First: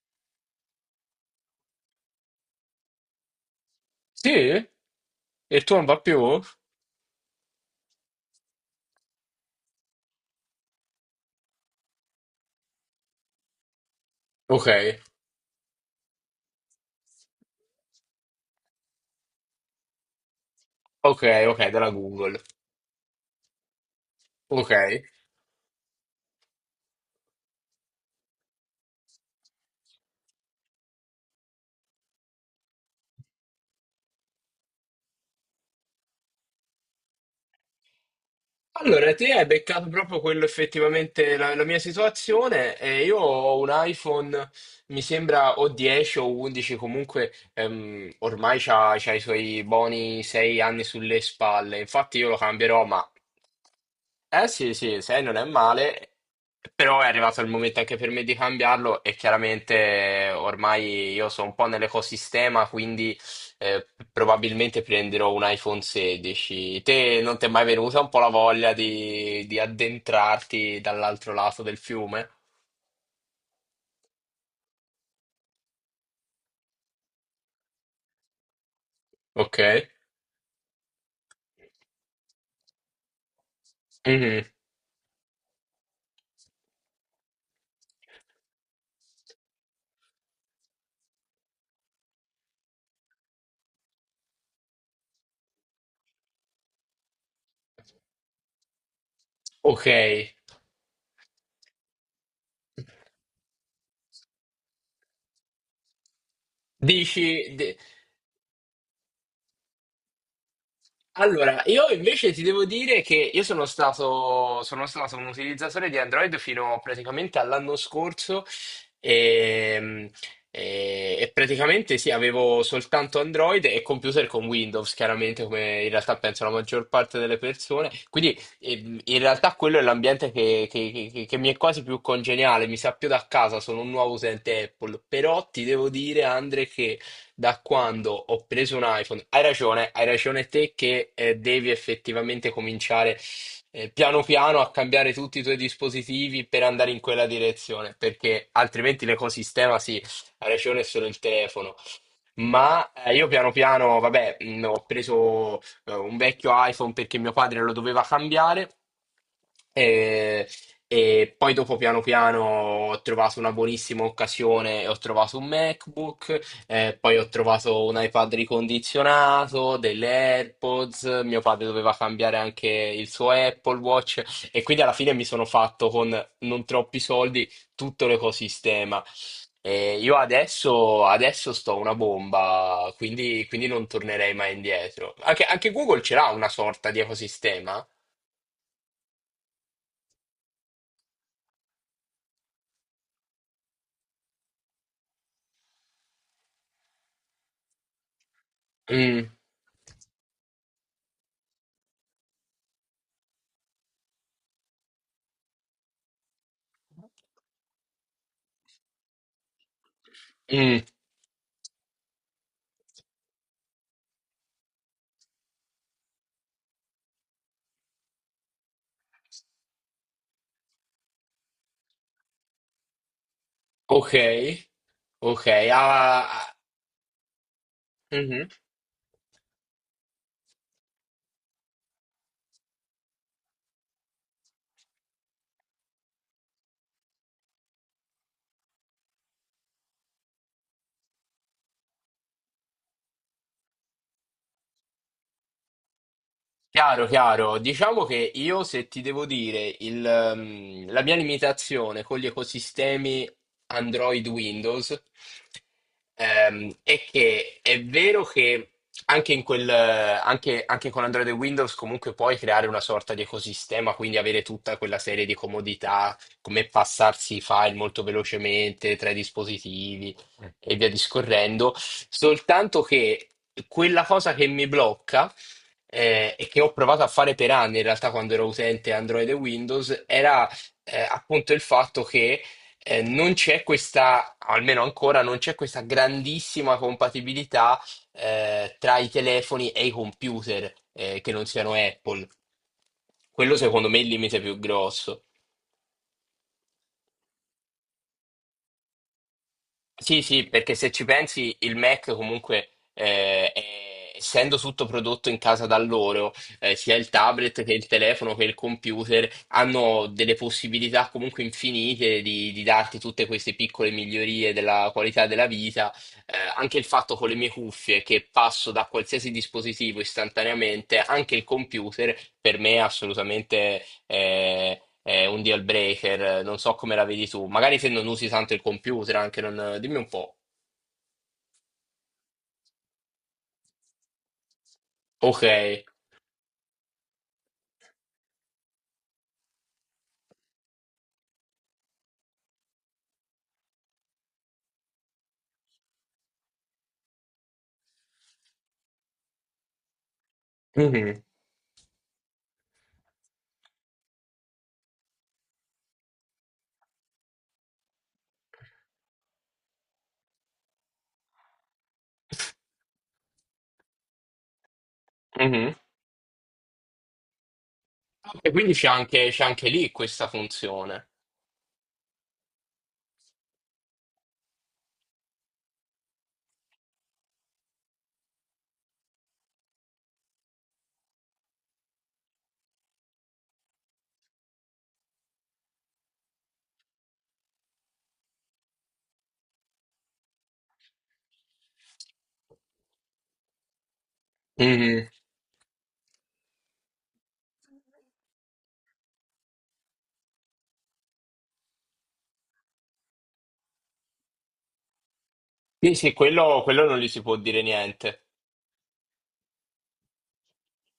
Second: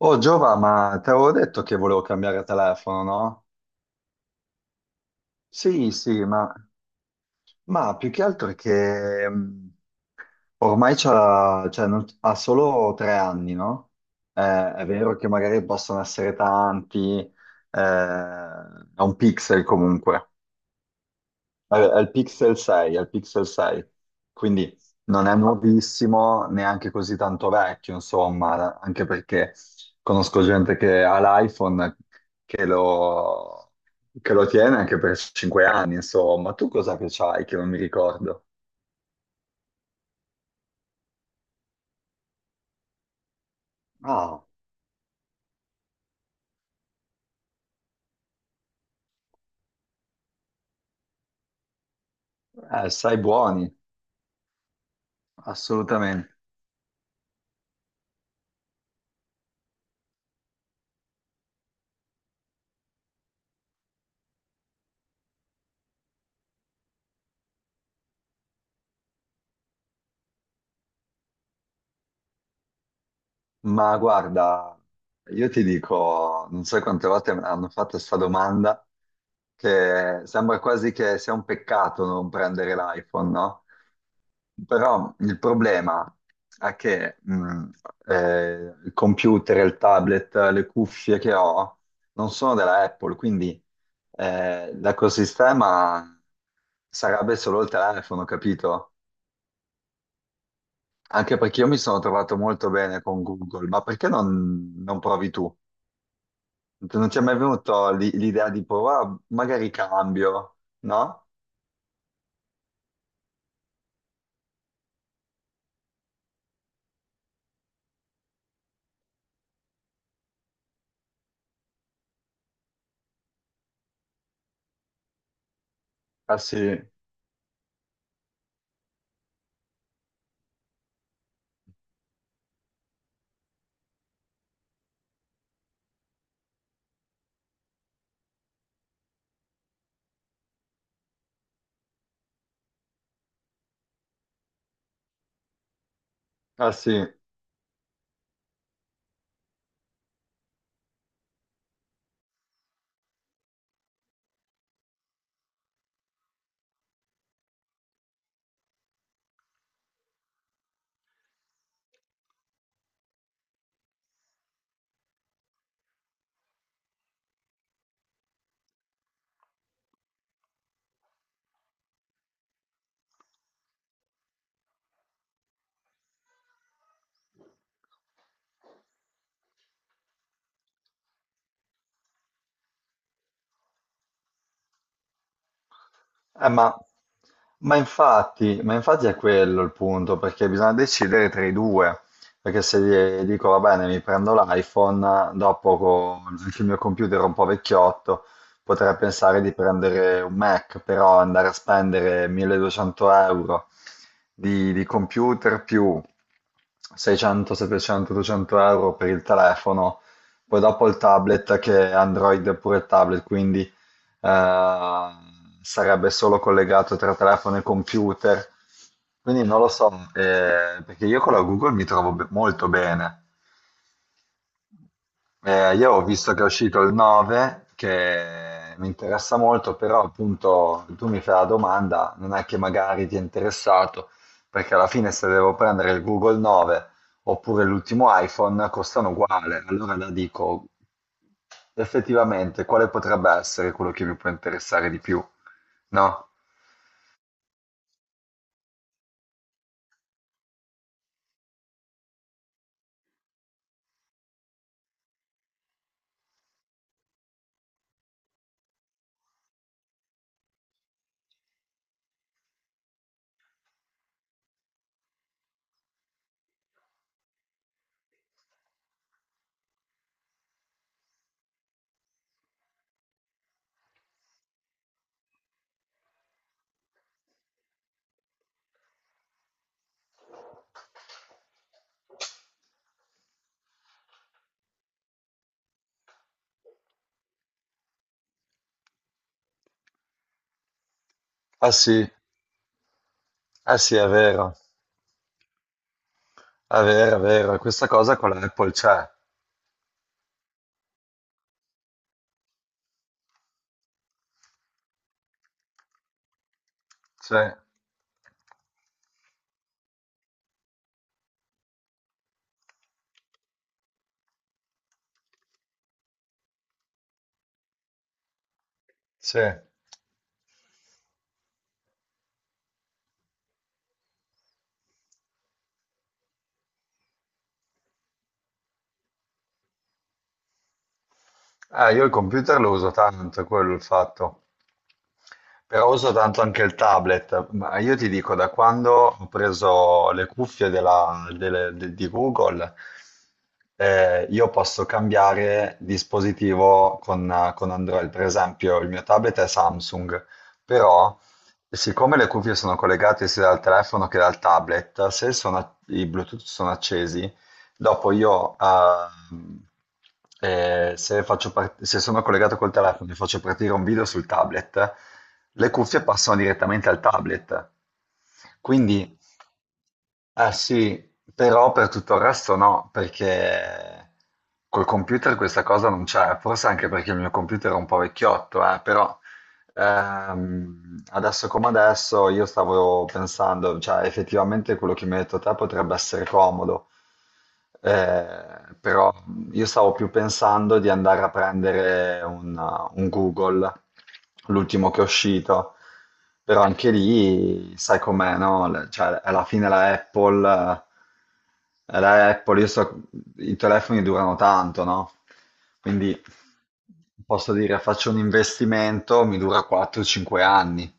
Oh Giova, ma te avevo detto che volevo cambiare telefono, no? Sì? E tu non Sì, va più? sì, ma, Ok, ma più che altro è che ormai c'ha, cioè, ha solo 3 anni, no? È vero che magari possono essere tanti, è un pixel comunque, ok, ok, della al Google. Pixel 6, al Pixel 6. Ok. Quindi non è nuovissimo, neanche così tanto vecchio, insomma, anche perché conosco gente che ha l'iPhone che lo, che lo tiene anche per 5 anni, insomma. Tu cos'è che c'hai che non mi ricordo? Allora, te hai beccato proprio quello effettivamente la mia situazione. E io ho un Ah, iPhone, mi sembra o 10 o 11, comunque ormai c'ha i suoi buoni 6 anni sulle spalle. Infatti io lo cambierò, ma sai buoni, eh sì, sì, 6 non è male, assolutamente. però è arrivato il momento anche per me di cambiarlo e chiaramente ormai io sono un po' nell'ecosistema, quindi probabilmente prenderò un iPhone 16. Te non ti è mai venuta un po' la voglia di addentrarti dall'altro lato del fiume? Ma guarda, io ti dico, non so quante volte mi hanno fatto questa domanda, Ok. che sembra quasi che sia un peccato non prendere l'iPhone, no? Mhm. Però il problema è che il computer, il tablet, le cuffie che ho non sono della Apple, quindi l'ecosistema sarebbe solo il telefono, capito? Ok. Anche perché io mi sono trovato molto bene con Google, ma perché non provi tu? Non ti è mai Dici. venuto l'idea di provare, magari cambio, no? Allora, io invece ti devo dire che io sono stato un utilizzatore di Android fino praticamente all'anno scorso e, e praticamente sì, avevo soltanto Android e computer con Windows, chiaramente come in realtà Ah penso la sì, maggior parte delle persone. Quindi in realtà quello è l'ambiente che mi è quasi più congeniale, mi sa più da casa, sono un nuovo utente Apple, però ti devo dire, Andre, che da quando ho preso un iPhone. Hai ragione te che devi effettivamente cominciare piano piano a cambiare tutti i tuoi dispositivi per ah andare in sì. quella direzione, perché altrimenti l'ecosistema sì, ha ragione è solo il telefono. Ma io piano piano, vabbè, ho preso un vecchio iPhone perché mio padre lo doveva cambiare e, e poi dopo piano piano ho trovato una buonissima occasione e ho trovato un MacBook, poi ho trovato un iPad ricondizionato, delle AirPods, mio padre doveva cambiare anche il suo Apple Watch e quindi alla fine mi sono fatto con non troppi soldi tutto l'ecosistema. E io adesso sto una bomba, quindi non tornerei mai indietro. Anche Google ce l'ha una Eh, ma, sorta di ma ecosistema. infatti, ma infatti è quello il punto, perché bisogna decidere tra i due, perché se gli dico va bene, mi prendo l'iPhone, dopo con il mio computer un po' vecchiotto, potrei Mm, pensare di prendere un Mac, però andare a spendere 1200 euro di computer più 600, 700, 800 euro per il telefono, poi mm, dopo il tablet che è Android è pure il tablet, quindi eh, sarebbe solo collegato tra telefono e computer. Quindi non lo so, perché io con la Google mi trovo molto bene. ok, ok. Ah, Io ho visto che è ah, uscito il 9, mhm. che mi interessa molto, però appunto tu mi fai la domanda, non è che magari ti è interessato, perché alla fine se devo prendere il Google 9 oppure l'ultimo iPhone costano uguale, allora la dico effettivamente quale potrebbe essere quello che mi può interessare di più, no? Chiaro, chiaro. Diciamo che io, se ti devo dire, la mia limitazione con gli ecosistemi Android Windows è che è vero che anche, in quel, anche, anche con Android e Windows comunque puoi creare una sorta di ecosistema, quindi avere tutta quella serie di comodità, come passarsi i file molto velocemente tra i dispositivi e via discorrendo, soltanto che quella cosa che mi blocca e che ho provato a fare per anni in realtà quando ero utente Android e Windows, era appunto il fatto che non c'è questa, almeno ancora, non c'è questa grandissima compatibilità tra i telefoni e i computer che non Ah siano sì, Apple. Quello ah secondo sì, me è è il limite vero, più grosso. è vero, è vero, questa cosa con l'Apple c'è, Sì, sì, perché se ci pensi, il Mac comunque, essendo tutto prodotto in casa da loro, sia il c'è, tablet che il telefono che il computer, hanno delle possibilità comunque infinite di darti tutte queste piccole migliorie della qualità della vita anche il fatto con le mie cuffie che passo da qualsiasi c'è. dispositivo istantaneamente, anche il computer, per me è assolutamente è un deal breaker. Non so come la vedi tu. Magari se non usi tanto il computer, anche non. Dimmi un po'. Io il computer lo uso tanto, è quello è il fatto. Ok. Però uso tanto anche il tablet, ma io ti dico, da quando ho preso le cuffie di Google, io posso cambiare dispositivo con Android. Per esempio, il mio tablet è Samsung, però Mhm. siccome le cuffie sono collegate sia dal telefono che dal tablet, se i Bluetooth sono accesi, dopo io, se faccio se sono collegato col telefono e faccio partire un video sul tablet, le Mhm. cuffie passano direttamente al tablet. E quindi Quindi, c'è anche lì questa eh funzione. sì, però per tutto il resto no, perché col computer questa cosa non c'è, forse anche perché il mio computer è un po' vecchiotto, però adesso come adesso io stavo pensando, cioè effettivamente quello che mi hai detto te potrebbe essere comodo, però io stavo più pensando di andare a prendere un Google, l'ultimo che è Mhm. uscito, però anche lì sai com'è, no? Cioè alla fine la Apple. La Apple, io so, i telefoni durano tanto, no? Sì, sì, Quindi quello non gli si può posso dire dire, faccio un niente. investimento, mi dura 4-5 anni.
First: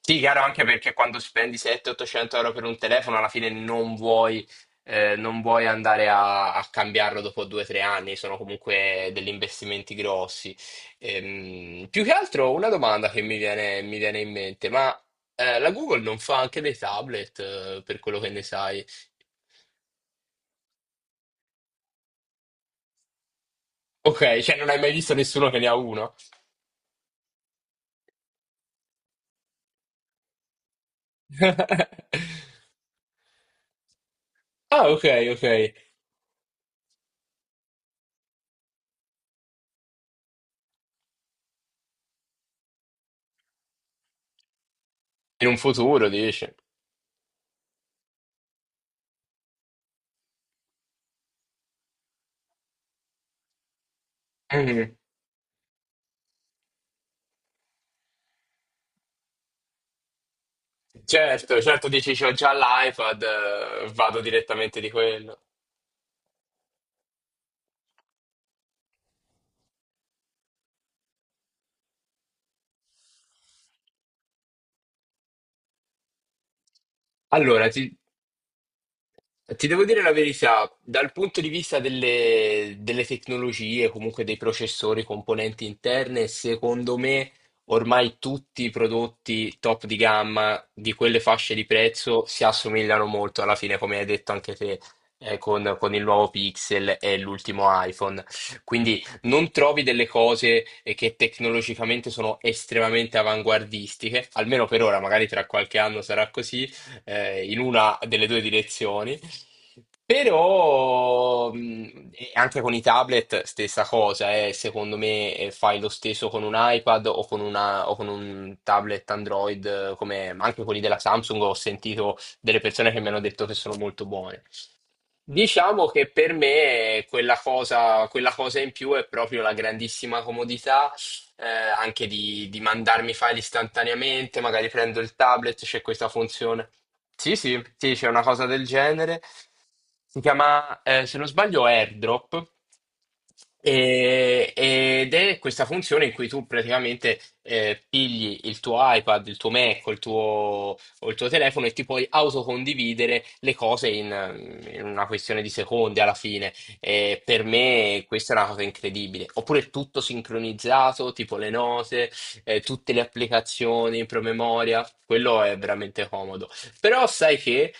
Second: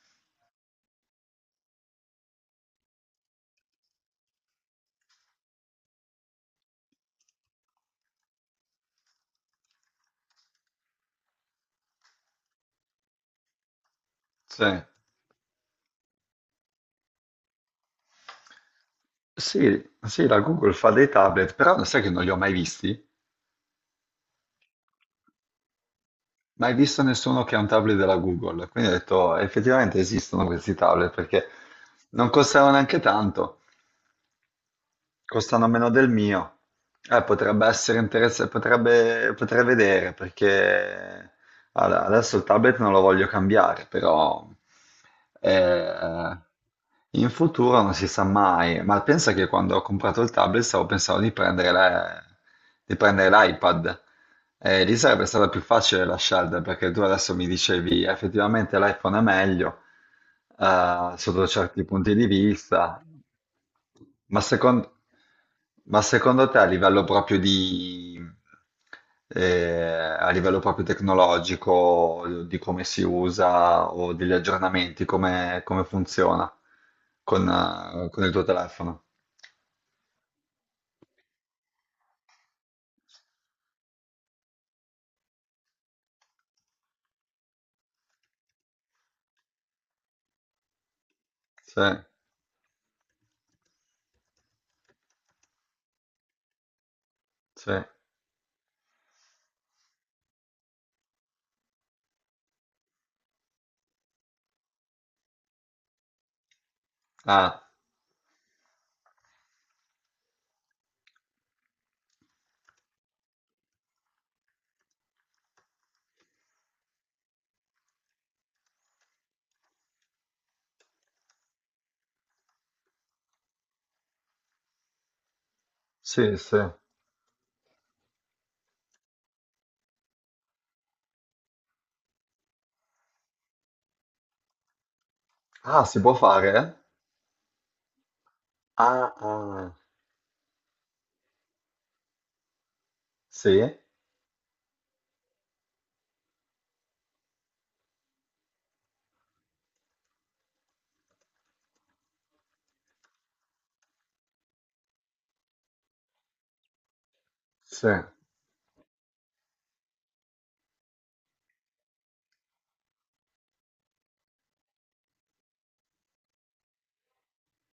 Sì, chiaro, anche perché quando spendi 700-800 euro per un telefono, alla fine non vuoi andare a cambiarlo dopo 2 o 3 anni, sono comunque degli investimenti grossi. Più che altro una domanda che mi viene in mente, Sì. ma la Google non fa anche dei tablet, per quello che ne sai? Sì, sì, la Google fa dei tablet, però sai che non li ho mai visti? Ok, cioè non hai mai visto nessuno che ne ha uno? Mai visto nessuno che ha un tablet della Google. Quindi ho detto, "Oh, effettivamente esistono questi tablet perché non costano neanche tanto. Ah, ok, ok. Costano meno del mio." Potrebbe essere interessante, potrebbe, potrei vedere perché allora, adesso il tablet non lo voglio cambiare, però In eh, un futuro, eh, dici. in futuro non si sa mai. Ma pensa che quando ho comprato il tablet stavo pensando di prendere di prendere l'iPad. Mhm. Lì sarebbe stata più facile la scelta perché tu adesso mi dicevi effettivamente l'iPhone è meglio sotto Certo, certi certo, dici punti di c'ho già vista. l'iPad, vado Ma direttamente di secondo, quello. ma secondo te a livello proprio di, eh, a livello proprio tecnologico, di come si usa o degli aggiornamenti, come funziona con, Allora, ti, eh, con il tuo telefono? Ti devo dire la verità, dal punto di vista delle tecnologie, comunque dei processori, componenti interne, secondo me ormai tutti i prodotti top di gamma di quelle fasce di Sì, prezzo si assomigliano molto alla fine, come hai detto anche te, con il nuovo Pixel e l'ultimo sì. iPhone. Quindi non trovi delle cose che tecnologicamente sono estremamente avanguardistiche, almeno per ora, magari tra qualche anno sarà così, in Ah, una delle due direzioni. Però e anche con i tablet stessa cosa, secondo me fai lo stesso con un iPad o con un tablet Android, come anche quelli della Samsung, ho sentito delle persone che mi hanno detto che sono molto buoni. Diciamo che per sì, sì. me quella cosa in più è proprio la grandissima comodità, anche di mandarmi i file istantaneamente, magari prendo il tablet, c'è Ah, si questa può funzione. fare? Sì, sì, sì, c'è una cosa del Ah, genere. ah. Si chiama, se non sbaglio, AirDrop. Sì, Ed è questa funzione in cui tu praticamente pigli il tuo iPad, il tuo Mac, o il tuo telefono e ti puoi autocondividere le cose in una questione di secondi alla fine. E per sì. me questa è una cosa incredibile. Oppure tutto sincronizzato, tipo le note, tutte le applicazioni in promemoria, quello è veramente comodo. Però sai che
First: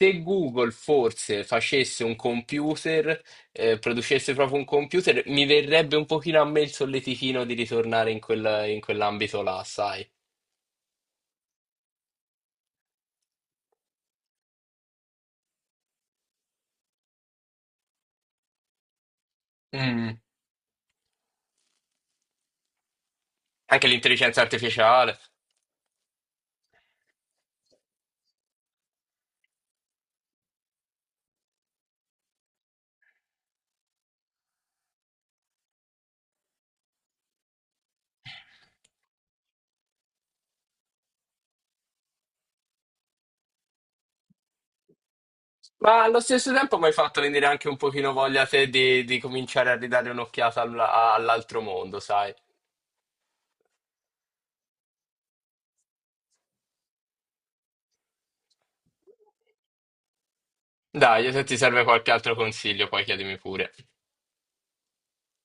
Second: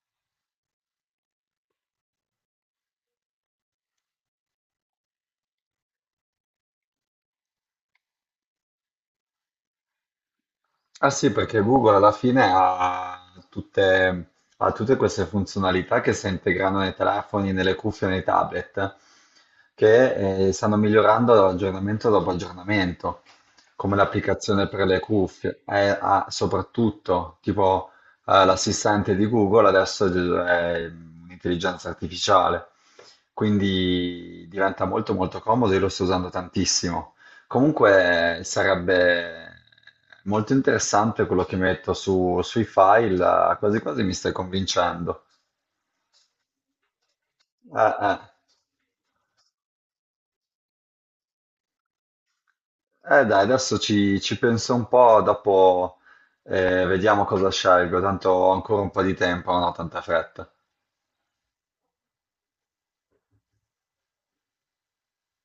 se Google forse facesse un computer, producesse proprio un computer, mi verrebbe un pochino a me il solletichino di ritornare in quell'ambito là, sai? Ah sì, perché Google alla fine ha tutte queste funzionalità che si integrano nei telefoni, nelle cuffie, nei tablet, che stanno migliorando aggiornamento dopo aggiornamento, Anche come l'intelligenza l'applicazione per le artificiale. cuffie, soprattutto tipo l'assistente di Google adesso è un'intelligenza artificiale, quindi diventa molto molto comodo, io lo sto usando tantissimo. Comunque sarebbe molto interessante quello che mi hai detto sui file, quasi quasi mi stai convincendo. Ma allo stesso tempo mi hai fatto venire anche un Eh, pochino eh. voglia te di cominciare a ridare un'occhiata all'altro mondo, sai? Dai, adesso ci penso un po', dopo vediamo cosa scelgo, tanto ho ancora un po' di tempo, non ho tanta fretta. Dai, se ti serve qualche altro consiglio, poi chiedimi pure.